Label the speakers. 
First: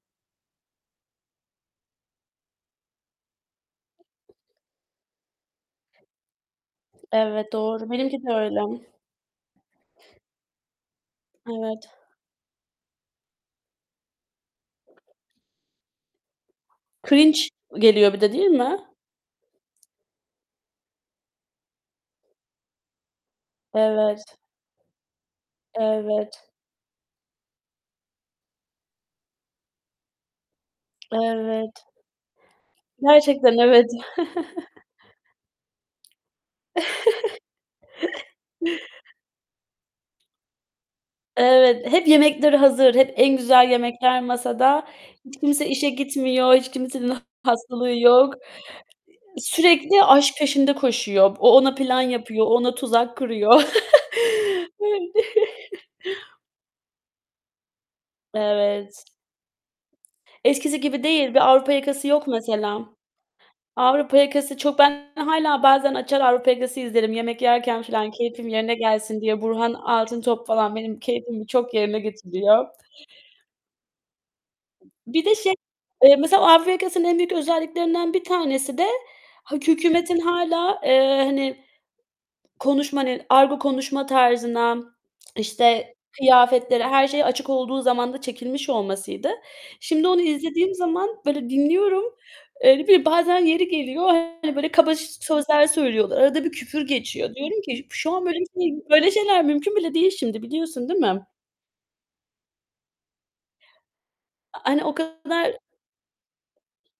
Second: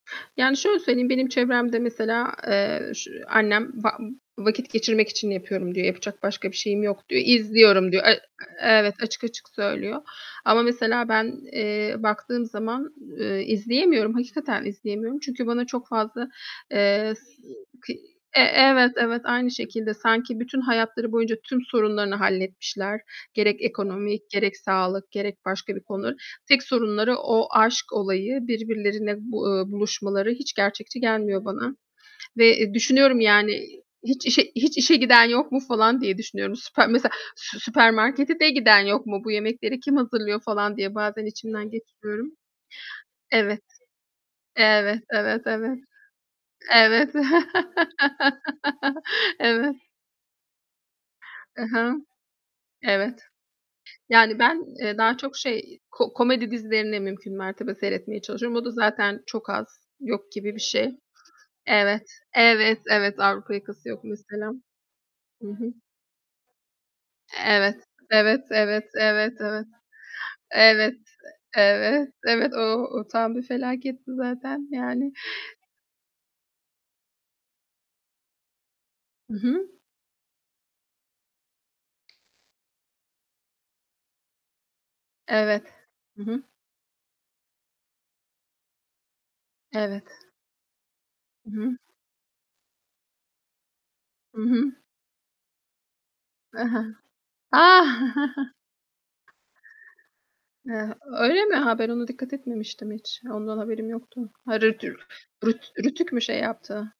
Speaker 1: Yani şöyle söyleyeyim, benim çevremde, mesela, eee, ş annem, "Va vakit geçirmek için yapıyorum." diyor, "Yapacak başka bir şeyim yok." diyor.
Speaker 2: Evet, doğru.
Speaker 1: "İzliyorum." diyor. E
Speaker 2: Benimki de öyle.
Speaker 1: evet, açık açık söylüyor. Ama mesela ben,
Speaker 2: Evet.
Speaker 1: eee, baktığım zaman, eee, izleyemiyorum, hakikaten izleyemiyorum. Çünkü bana çok fazla, eee, s
Speaker 2: Cringe
Speaker 1: k
Speaker 2: geliyor bir de
Speaker 1: e
Speaker 2: değil mi?
Speaker 1: evet, evet, aynı şekilde. Sanki bütün hayatları boyunca tüm sorunlarını halletmişler, gerek ekonomik,
Speaker 2: Evet.
Speaker 1: gerek sağlık, gerek başka bir konu.
Speaker 2: Evet.
Speaker 1: Tek sorunları o aşk olayı, birbirlerine bu eee, buluşmaları hiç gerçekçi gelmiyor
Speaker 2: Evet.
Speaker 1: bana. Ve, eee, düşünüyorum
Speaker 2: Gerçekten
Speaker 1: yani
Speaker 2: evet.
Speaker 1: hiç işe hiç işe giden yok mu, falan diye düşünüyorum. Süpe mesela, "Sü süpermarkete de giden yok mu, bu yemekleri kim hazırlıyor?" falan diye bazen içimden
Speaker 2: Evet, hep
Speaker 1: geçiriyorum.
Speaker 2: yemekleri hazır. Hep en
Speaker 1: Evet.
Speaker 2: güzel yemekler masada.
Speaker 1: Evet,
Speaker 2: Hiç
Speaker 1: evet,
Speaker 2: kimse
Speaker 1: evet.
Speaker 2: işe gitmiyor. Hiç
Speaker 1: Evet.
Speaker 2: kimsenin hastalığı yok. [unintelligible]
Speaker 1: Evet.
Speaker 2: Sürekli aşk peşinde koşuyor. O,
Speaker 1: I
Speaker 2: ona
Speaker 1: hı.
Speaker 2: plan yapıyor. O ona tuzak
Speaker 1: Evet.
Speaker 2: kuruyor.
Speaker 1: Yani ben, eee, daha çok şey ko komedi dizilerini mümkün mertebe seyretmeye çalışıyorum. O da
Speaker 2: Evet.
Speaker 1: zaten çok az, yok gibi bir
Speaker 2: Eskisi
Speaker 1: şey.
Speaker 2: gibi değil. Bir Avrupa yakası
Speaker 1: Evet,
Speaker 2: yok
Speaker 1: evet,
Speaker 2: mesela.
Speaker 1: evet, Avrupa yakası yok
Speaker 2: Avrupa
Speaker 1: mesela.
Speaker 2: yakası çok ben
Speaker 1: Hı
Speaker 2: hâlâ
Speaker 1: hı.
Speaker 2: bazen açar Avrupa yakası izlerim, yemek
Speaker 1: Evet.
Speaker 2: yerken falan
Speaker 1: Evet,
Speaker 2: keyfim yerine
Speaker 1: evet,
Speaker 2: gelsin
Speaker 1: evet,
Speaker 2: diye.
Speaker 1: evet.
Speaker 2: Burhan Altıntop falan
Speaker 1: Evet,
Speaker 2: benim keyfimi
Speaker 1: e
Speaker 2: çok yerine
Speaker 1: evet, evet. O
Speaker 2: getiriyor.
Speaker 1: o o tam bir felaketti zaten, yani.
Speaker 2: Bir de şey, eee, mesela Avrupa Yakası'nın en büyük özelliklerinden bir tanesi de
Speaker 1: I
Speaker 2: hak
Speaker 1: hı.
Speaker 2: hükümetin hâlâ, eee, hani, konuşma, hani, argo konuşma tarzına,
Speaker 1: Evet.
Speaker 2: işte,
Speaker 1: Hı hı.
Speaker 2: kıyafetlere, her şeye açık olduğu zamanda çekilmiş olmasıydı.
Speaker 1: Evet.
Speaker 2: Şimdi onu izlediğim zaman,
Speaker 1: I
Speaker 2: böyle,
Speaker 1: hı.
Speaker 2: dinliyorum. Öyle bir bazen yeri geliyor,
Speaker 1: Hı
Speaker 2: hani, böyle,
Speaker 1: hı.
Speaker 2: kaba sözler söylüyorlar. Arada bir küfür geçiyor. Diyorum
Speaker 1: A!
Speaker 2: ki "Şu an böyle bir şey, böyle şeyler mümkün bile değil şimdi, biliyorsun
Speaker 1: Ha,
Speaker 2: değil mi?"
Speaker 1: öyle mi? Ha, ben ona dikkat etmemiştim hiç. Ondan haberim yoktu.
Speaker 2: Hani,
Speaker 1: [unintelligible]
Speaker 2: o kadar.
Speaker 1: rüt RTÜK mü şey yaptı?